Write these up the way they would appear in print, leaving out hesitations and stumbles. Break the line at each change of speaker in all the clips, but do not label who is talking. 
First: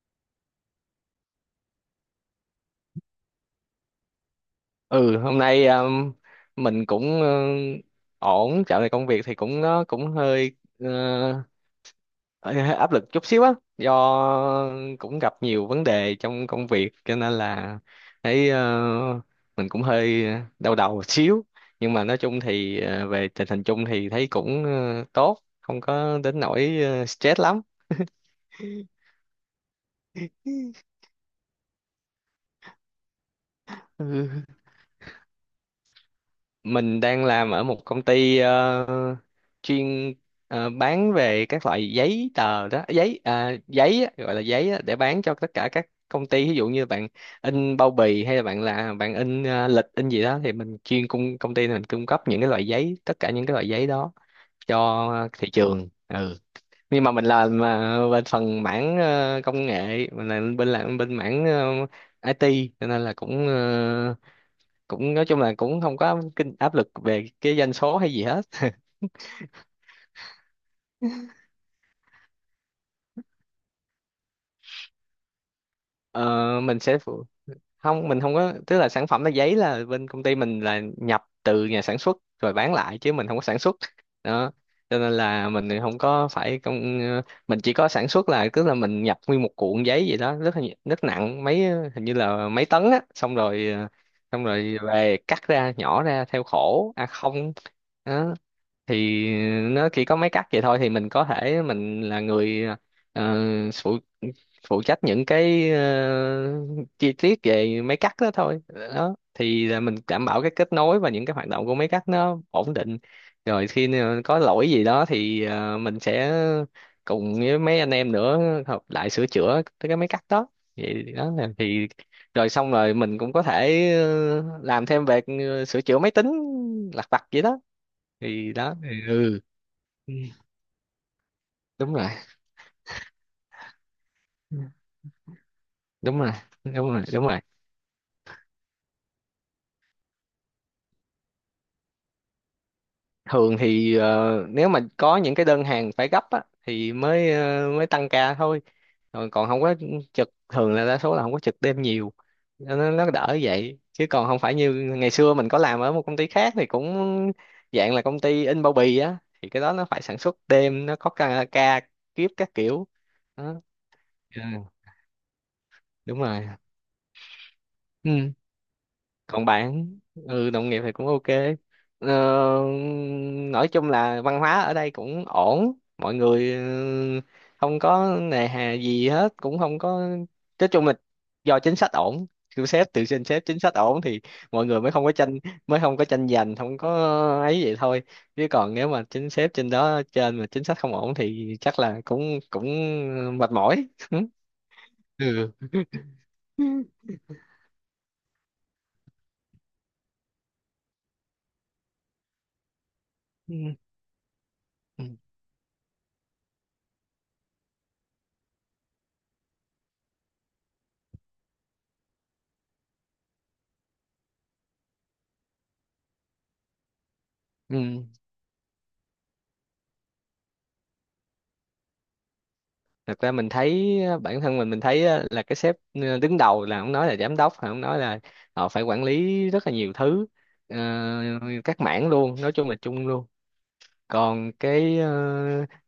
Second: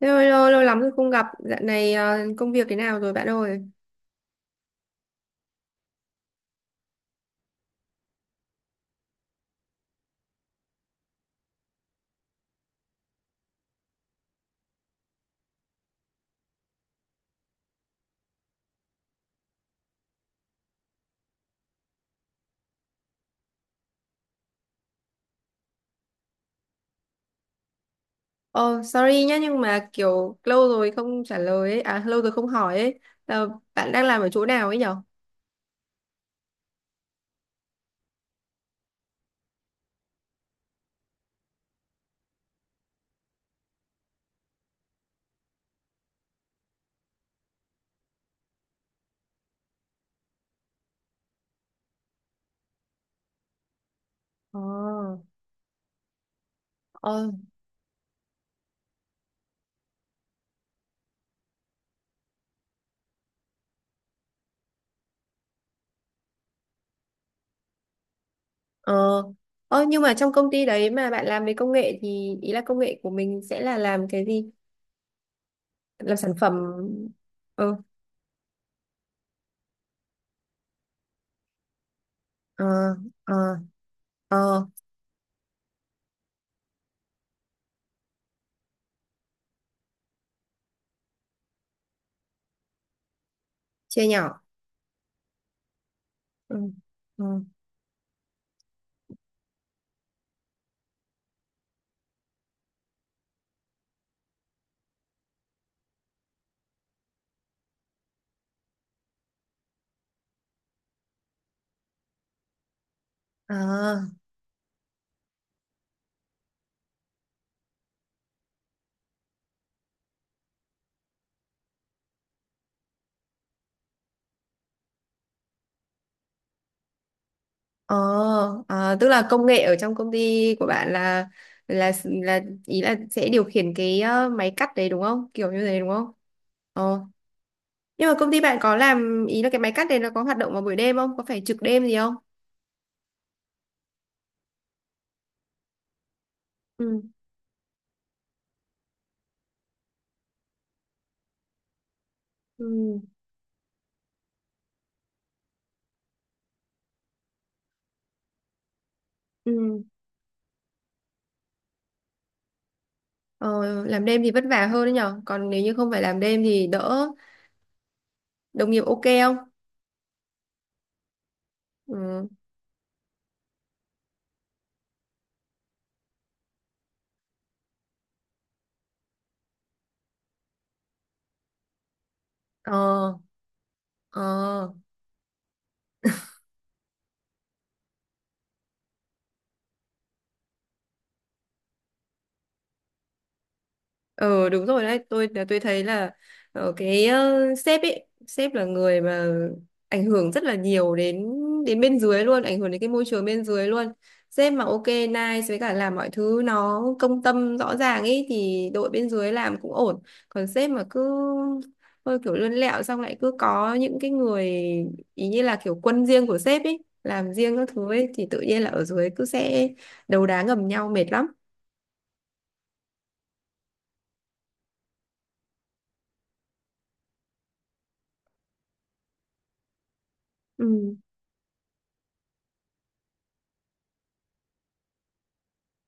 Lâu lắm rồi không gặp, dạo này công việc thế nào rồi bạn ơi?
Ừ, hôm nay mình cũng ổn. Dạo này công việc thì cũng, nó cũng hơi hơi áp lực chút xíu á, do cũng gặp nhiều vấn đề trong công việc cho nên là thấy mình cũng hơi đau đầu một xíu. Nhưng mà nói chung thì về tình hình chung thì thấy cũng tốt, không có đến nỗi stress lắm.
Oh, sorry nhá, nhưng mà kiểu lâu rồi không trả lời ấy, à lâu rồi không hỏi ấy. Ờ, bạn đang làm
Ừ.
ở chỗ nào ấy nhở?
Mình đang làm ở một công ty chuyên bán về các loại giấy tờ đó, giấy à, giấy á, gọi là giấy á, để bán cho tất cả các công ty, ví dụ như bạn in bao bì, hay là bạn in lịch in gì đó, thì mình chuyên cung công ty mình cung cấp những cái loại giấy tất cả những cái loại giấy đó
Ờ.
cho thị trường, nhưng mà mình
Ờ.
làm mà bên phần mảng công nghệ, mình làm bên mảng IT, cho nên là cũng cũng nói chung là cũng không có kinh áp lực về cái doanh số hay gì hết.
Ờ. Ờ. Nhưng mà trong công ty đấy mà bạn làm về công nghệ thì ý là công nghệ của mình sẽ là làm cái gì? Làm sản phẩm.
ờ, mình sẽ phụ-
Ừ.
Không, mình không có, tức là sản phẩm là giấy, là bên công ty mình là nhập từ nhà sản xuất rồi bán
Ờ.
lại chứ mình không có
Ờ.
sản xuất đó,
Ờ.
cho nên là mình thì không có phải mình chỉ có sản xuất là, tức là mình nhập nguyên một cuộn giấy vậy đó, rất nặng, mấy hình như là mấy tấn á,
Chia nhỏ.
xong rồi về cắt ra nhỏ ra theo
Ừ.
khổ a
Ừ.
không đó. Thì nó chỉ có mấy cách vậy thôi, thì mình có thể mình là người ờ, phụ phụ trách những cái chi tiết về mấy cách đó thôi, đó thì là mình đảm bảo cái kết nối và những cái hoạt động của mấy cách nó ổn định. Rồi khi
À.
nào có lỗi gì đó thì mình sẽ cùng với mấy anh em nữa hợp lại sửa chữa cái mấy cách đó, vậy đó là thì rồi xong rồi mình cũng có thể làm thêm về sửa chữa máy tính lặt vặt vậy đó,
Ờ,
thì đó thì
à, tức là
ừ.
công nghệ ở trong công
Ừ,
ty của bạn là là
đúng rồi.
là ý là sẽ điều khiển cái máy
Ừ.
cắt đấy đúng không? Kiểu như thế đúng không?
Đúng rồi, đúng
Ờ.
rồi, đúng rồi.
Nhưng mà công ty bạn có làm ý là cái máy cắt đấy nó có hoạt động vào buổi đêm không? Có phải trực đêm gì không?
Thường thì nếu mà có những cái đơn hàng phải gấp á, thì
Ừ.
mới ờ, mới tăng ca thôi, còn còn không có trực, thường là đa số là không có trực đêm nhiều, nó nó
Ừ.
nó đỡ vậy chứ còn không phải như ngày xưa mình có làm ở một công ty khác, thì cũng dạng là công ty in bao bì á, thì cái đó
Ừ.
nó phải sản xuất đêm, nó có ca kiếp các kiểu đó.
Ờ, làm đêm thì
Ừ,
vất vả hơn đấy nhở. Còn nếu như không phải làm
đúng
đêm
rồi,
thì đỡ.
ừ,
Đồng nghiệp ok không?
còn bạn? Ừ, đồng nghiệp thì cũng ok. ờ,
Ừ.
nói chung là văn hóa ở đây cũng ổn, mọi người không có nề hà gì hết, cũng không có, nói chung là do chính sách ổn, từ sếp, từ
Ờ.
trên sếp chính sách ổn thì mọi
Ờ.
người mới không có tranh, mới không có tranh giành, không có ấy vậy thôi. Chứ còn nếu mà chính sếp trên đó, trên mà chính sách không ổn thì chắc là cũng cũng mệt mỏi
Ờ đúng rồi đấy, tôi là
ừ.
tôi thấy là
Ừ.
cái sếp ấy, sếp là người mà ảnh hưởng rất là nhiều đến đến bên dưới luôn, ảnh hưởng đến cái môi trường bên
Ừ,
dưới luôn. Sếp mà ok nice với cả làm mọi thứ nó công tâm rõ ràng ấy thì đội bên dưới làm cũng ổn. Còn sếp mà cứ hơi kiểu lươn lẹo, xong lại cứ có những cái người ý như là kiểu quân riêng của sếp ấy, làm riêng các
ừ.
thứ ấy thì tự nhiên là ở dưới cứ sẽ đấu đá ngầm nhau mệt lắm.
Thật ra mình thấy á, bản thân mình thấy á, là cái sếp đứng đầu, là ông nói là giám đốc, ông nói là họ phải quản lý rất là nhiều thứ, ờ,
Ừ.
các mảng luôn, nói chung là chung luôn. Còn cái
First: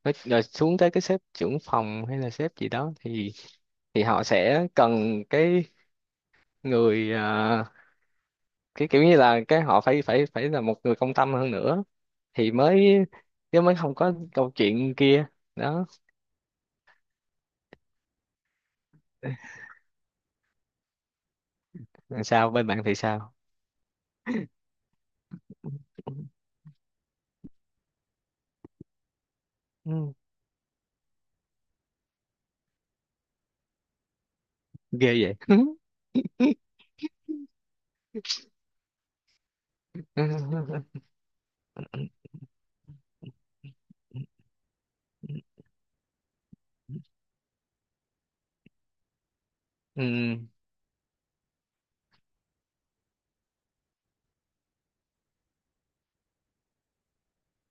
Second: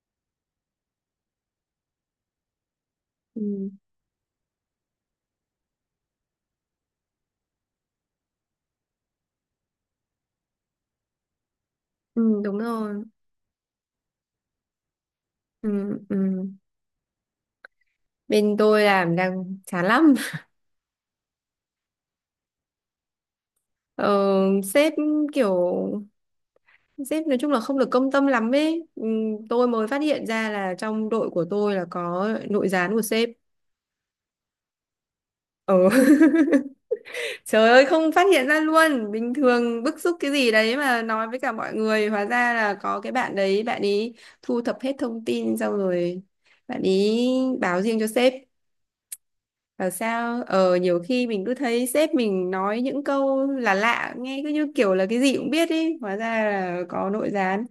rồi xuống tới cái sếp trưởng phòng hay là sếp gì đó thì
Ừ.
họ sẽ cần cái người cái kiểu như là cái, họ phải phải phải là một người công tâm hơn nữa
Ừ.
thì
Đúng
mới,
rồi.
chứ mới không có câu chuyện kia đó.
Ừ. Ừ. Bên tôi làm đang chán lắm.
Sao bên bạn thì sao?
ờ, sếp kiểu sếp nói chung là không được công tâm lắm ấy. Ừ, tôi mới phát
Ừ,
hiện ra là trong đội của tôi là có nội gián của sếp.
ghê vậy
ờ Trời ơi, không phát hiện ra luôn, bình thường bức xúc cái gì đấy mà nói với cả mọi người, hóa ra là có cái bạn đấy, bạn ấy thu thập hết thông tin xong rồi bạn ấy báo riêng cho sếp. Bảo
Ừ,
sao nhiều khi mình cứ thấy sếp mình nói những câu là lạ, nghe cứ như kiểu là cái gì cũng biết ý, hóa ra là có nội gián.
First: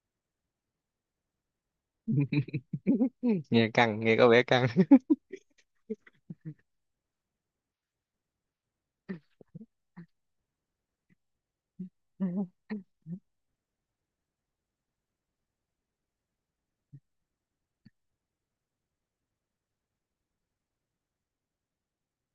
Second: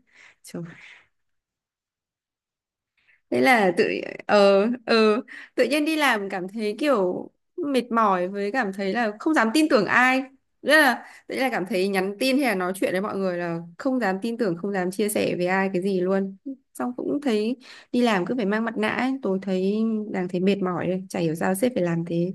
Trời, thế là tự
nghe có vẻ
ờ
căng.
ờ tự nhiên đi làm cảm thấy kiểu mệt mỏi, với cảm thấy là không dám tin tưởng ai, rất là, đấy là cảm thấy nhắn tin hay là nói chuyện với mọi người là không dám tin tưởng, không dám chia sẻ với ai cái gì luôn. Xong cũng thấy đi làm cứ phải mang mặt nạ ấy. Tôi thấy đang thấy mệt mỏi đây, chả hiểu sao sếp phải làm thế.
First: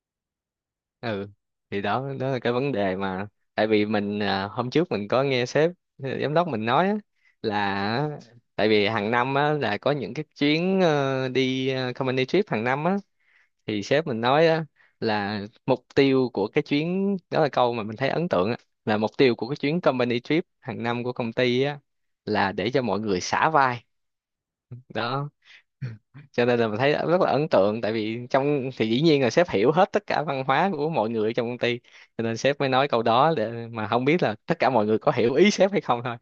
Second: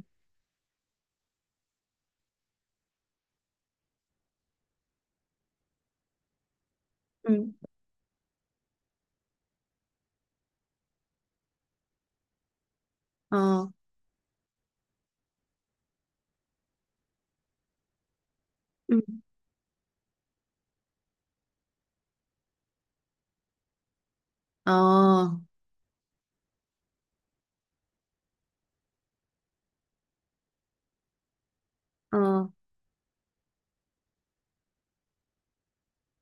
Ừ, thì đó, đó là cái vấn đề mà. Tại vì mình à, hôm trước mình có nghe sếp à, giám đốc mình nói á,
Ừ.
là tại vì hàng năm á, là có những cái chuyến đi company trip hàng năm á,
Ờ.
thì sếp mình nói á, là mục tiêu của cái chuyến đó, là câu mà mình thấy ấn tượng á,
Ừ.
là mục tiêu của cái chuyến company trip hàng năm của công ty á, là để cho mọi người xả vai
Ờ.
đó. Cho nên là mình thấy rất là ấn tượng, tại vì trong thì dĩ nhiên là sếp hiểu hết tất cả văn hóa của mọi người trong công ty,
Ờ.
cho nên sếp mới nói câu đó, để mà không biết là tất cả mọi người có hiểu ý sếp hay không thôi.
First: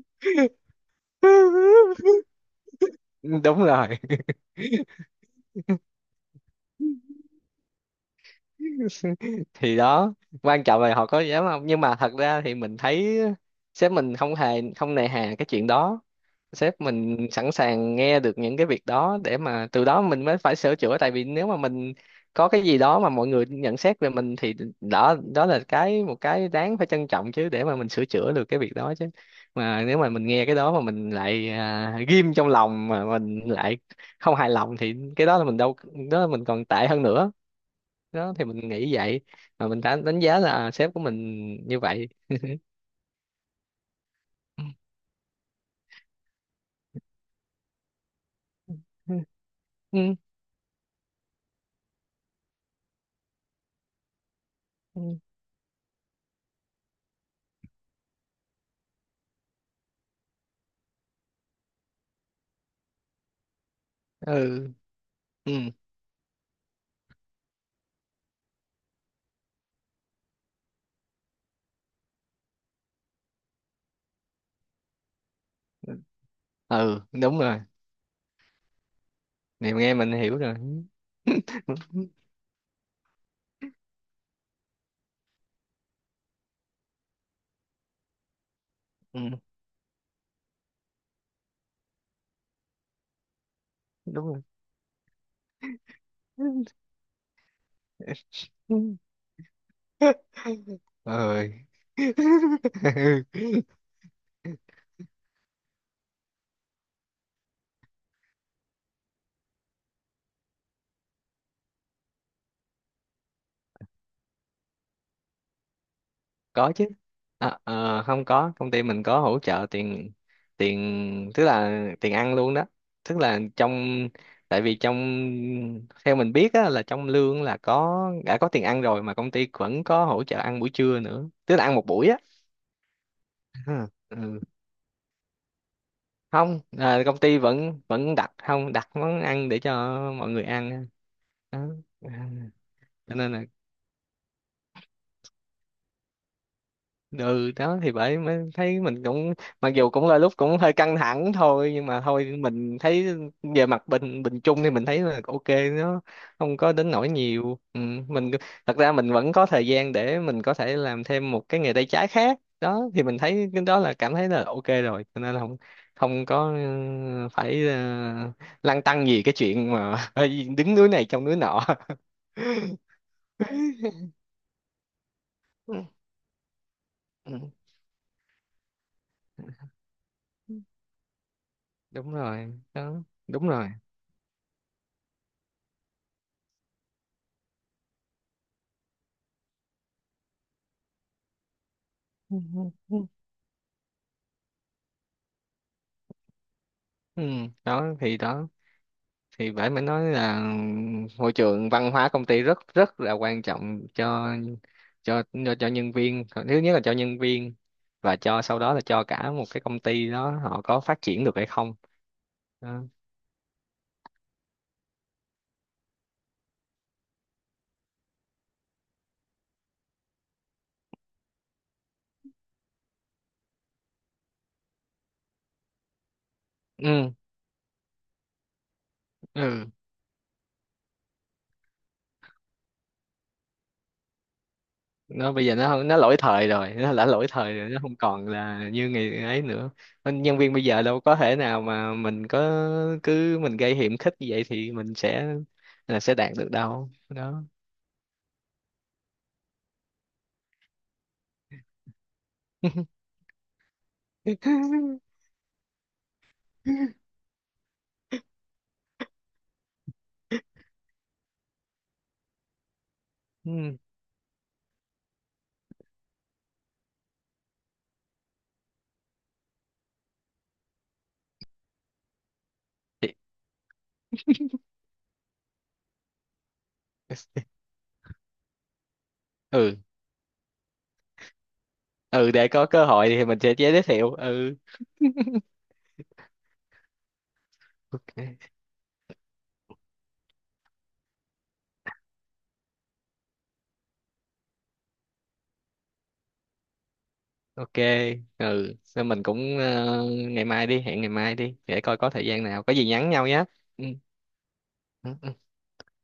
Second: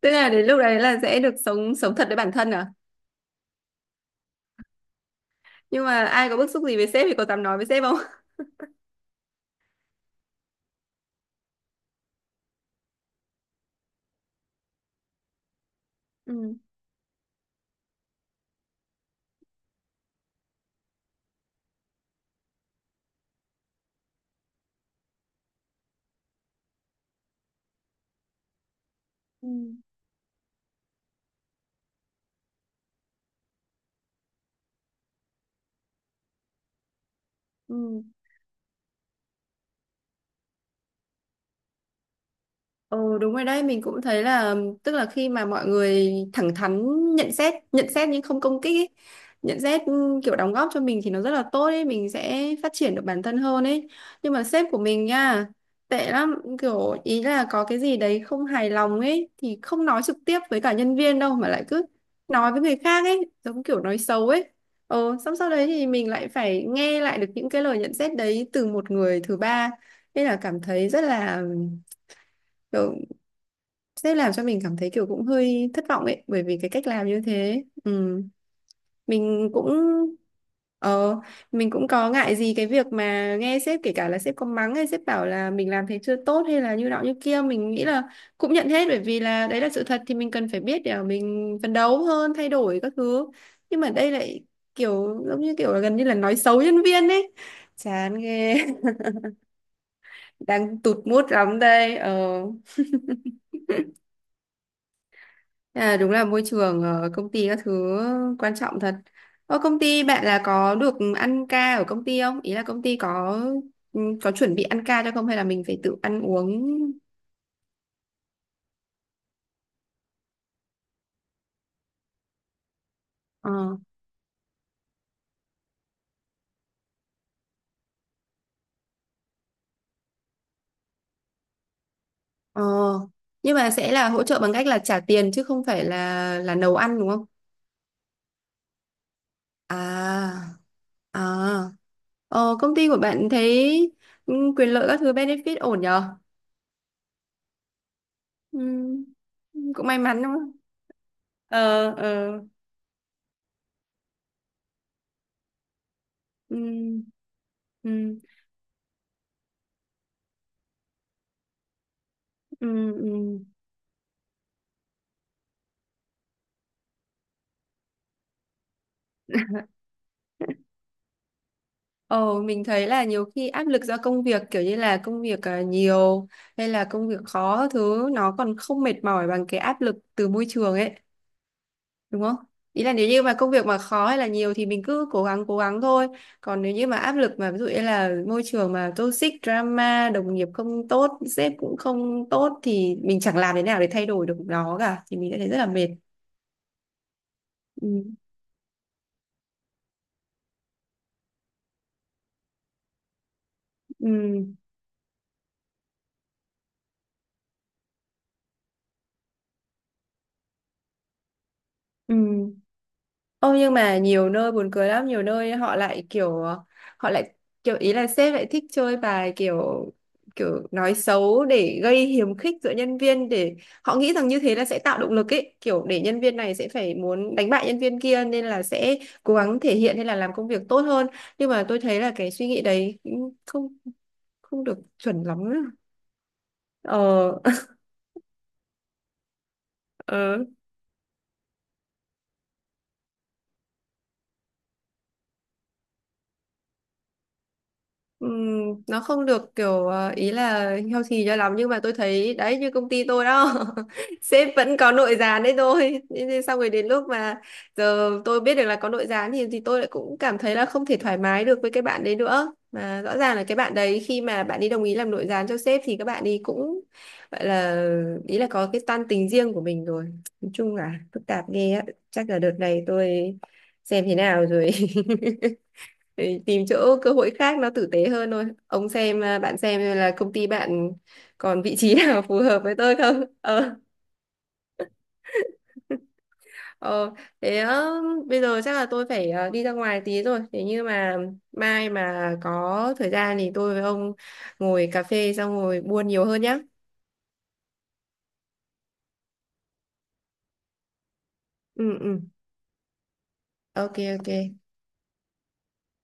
Tức là đến lúc đấy là sẽ được sống sống thật với bản thân à?
Đúng rồi,
Nhưng mà ai có bức xúc gì với sếp thì có dám nói với sếp không?
thì đó. Quan trọng là họ có dám không, nhưng mà thật ra thì mình thấy sếp mình không hề, không nề hà cái chuyện đó.
Ừ.
Sếp mình sẵn sàng nghe được những cái việc đó để mà từ đó mình mới phải sửa chữa, tại vì nếu mà mình có cái gì đó mà mọi người nhận xét về mình thì đó, đó là một cái đáng phải trân trọng, chứ để mà mình sửa chữa được cái việc đó chứ.
Ừ.
Mà nếu mà mình nghe cái đó mà mình lại à, ghim trong lòng mà mình lại không hài lòng thì cái đó là mình đâu, đó là mình còn tệ hơn nữa,
Ừ.
đó thì mình nghĩ vậy, mà mình đã đánh giá là sếp của mình như vậy.
Ừ, đúng rồi đấy, mình cũng thấy là tức là khi mà mọi người thẳng thắn nhận xét, nhận xét nhưng không công kích ấy.
Ừ.
Nhận xét kiểu đóng góp cho mình thì nó rất là tốt ấy, mình sẽ phát triển được bản thân hơn ấy. Nhưng mà sếp của mình
Ừ.
nha, tệ lắm, kiểu ý là có cái gì đấy không hài lòng ấy thì không nói trực tiếp với cả nhân viên đâu, mà lại cứ nói với người khác ấy, giống kiểu nói xấu ấy.
Ừ.
Ừ, xong sau
Ừ.
đấy thì mình lại phải nghe lại được những cái lời nhận xét đấy từ một người thứ ba, nên là cảm thấy rất là, sẽ làm cho mình cảm thấy kiểu cũng hơi thất vọng ấy bởi vì cái cách
Ừ,
làm như
đúng rồi.
thế. Ừ. mình cũng
Này nghe mình hiểu rồi.
ờ mình cũng có ngại gì cái việc mà nghe sếp, kể cả là sếp có mắng hay sếp bảo là mình làm thế chưa tốt hay là như nọ như kia, mình nghĩ là cũng nhận hết, bởi vì
Ừ,
là đấy là sự thật thì mình cần phải biết để mà mình phấn đấu hơn, thay đổi các thứ. Nhưng mà đây
đúng rồi.
lại kiểu giống như kiểu là gần như là nói xấu nhân viên ấy. Chán ghê. Đang tụt mood lắm
Ơi.
đây. Ờ À, đúng là môi trường công ty các thứ quan trọng thật. Ở công ty bạn là có được ăn ca ở công ty không? Ý là công ty có chuẩn bị ăn ca cho không hay là mình phải tự ăn uống?
Có chứ. À, không có, công ty mình có hỗ trợ tiền, tức là tiền ăn luôn đó. Tức là
Ờ.
trong Tại vì trong, theo mình biết á, là trong lương là đã có tiền ăn rồi mà công ty vẫn có hỗ trợ ăn buổi trưa nữa. Tức là ăn một buổi á.
Ờ. Nhưng mà
Ha,
sẽ là hỗ trợ
ừ.
bằng cách là trả tiền chứ không phải là
Không,
nấu ăn
à,
đúng
công
không?
ty vẫn vẫn đặt, không đặt món ăn để
À.
cho mọi người ăn
À.
đó. À,
Ờ, công ty của
cho
bạn
nên là
thấy quyền lợi các thứ benefit ổn nhờ?
ừ đó thì bởi mới
Ừ,
thấy mình cũng, mặc
cũng
dù
may
cũng là
mắn đúng
lúc
không?
cũng hơi căng thẳng thôi, nhưng
Ờ.
mà thôi
Ờ.
mình thấy về mặt bình bình chung thì mình thấy là ok, nó
Ừ.
không có đến nỗi nhiều, ừ,
Ừ.
mình thật ra mình vẫn có thời gian để mình có thể làm thêm một cái nghề tay trái khác.
Ừ.
Đó thì mình
Ừ.
thấy cái đó là, cảm thấy là ok rồi, cho nên là không không có, phải lăn tăn gì cái chuyện mà đứng núi này trông núi nọ.
Ồ, mình thấy là nhiều khi áp lực do công việc, kiểu như là công việc à, nhiều hay là công việc khó thứ, nó còn không mệt mỏi bằng cái áp lực từ môi
Ừ,
trường ấy,
đúng
đúng không?
rồi
Ý là
đó,
nếu như mà
đúng
công việc
rồi,
mà khó hay là nhiều thì mình cứ cố gắng, cố gắng thôi. Còn nếu như mà áp lực mà ví dụ như là môi trường mà toxic, drama, đồng nghiệp không tốt, sếp cũng không tốt thì mình chẳng làm thế nào để thay đổi được nó cả thì mình sẽ thấy rất là mệt.
ừ.
Ừ.
Đó thì phải mới nói là, môi trường văn hóa công ty rất rất là quan trọng,
Ừ.
cho nhân viên, thứ nhất là cho nhân viên và cho sau đó là cho cả một cái công ty đó họ có phát triển được hay không
Ừ.
đó.
Ô, nhưng mà nhiều nơi buồn cười lắm, nhiều nơi họ lại kiểu ý là sếp lại thích chơi bài kiểu kiểu nói xấu để gây hiềm khích giữa nhân viên, để họ nghĩ rằng như thế là sẽ tạo động lực ấy, kiểu để nhân viên này sẽ phải
Ừ.
muốn đánh bại nhân viên kia nên là sẽ cố gắng
Ừ.
thể hiện hay là làm công việc tốt hơn. Nhưng mà tôi thấy là cái suy nghĩ đấy cũng không không được chuẩn
Nó bây
lắm.
giờ nó không, nó lỗi thời rồi, nó đã lỗi
Ờ.
thời rồi, nó không còn là như ngày ấy nữa. Nên nhân viên bây giờ đâu có thể nào mà mình có cứ mình gây hiểm khích như vậy thì mình sẽ, là sẽ đạt được đâu đó.
Nó không được kiểu ý là healthy cho lắm, nhưng mà tôi thấy đấy như công ty tôi đó. Sếp vẫn có nội gián đấy thôi. Thế nên xong rồi, đến lúc mà giờ tôi biết được là có nội gián thì tôi lại cũng cảm thấy là không thể thoải mái được với cái bạn đấy nữa, mà rõ ràng là cái bạn
Ừ.
đấy, khi mà bạn ấy đồng ý làm nội gián cho sếp thì các bạn ấy cũng gọi là, ý là có cái toan tính riêng của mình rồi. Nói chung là phức tạp ghê á. Chắc là đợt này
Thì-
tôi xem thế nào rồi, để tìm chỗ cơ hội khác nó tử tế hơn thôi. Ông xem à, bạn
ừ.
xem là công ty bạn còn vị trí nào
Ừ,
phù
để
hợp
có
với
cơ
tôi
hội
không?
thì mình sẽ
Ờ
giới thiệu. Ừ,
ờ Thế
ok.
bây giờ chắc là tôi phải đi ra ngoài tí rồi, thế nhưng mà mai mà có thời gian thì tôi với ông ngồi cà phê xong ngồi buôn nhiều hơn nhá.
Ok. Ừ. Nên mình cũng ngày mai đi, hẹn ngày mai đi để coi
Ừ.
có
Ừ.
thời gian nào, có gì nhắn nhau nhé. Ừ.
OK. OK.
Ừ. Ừ.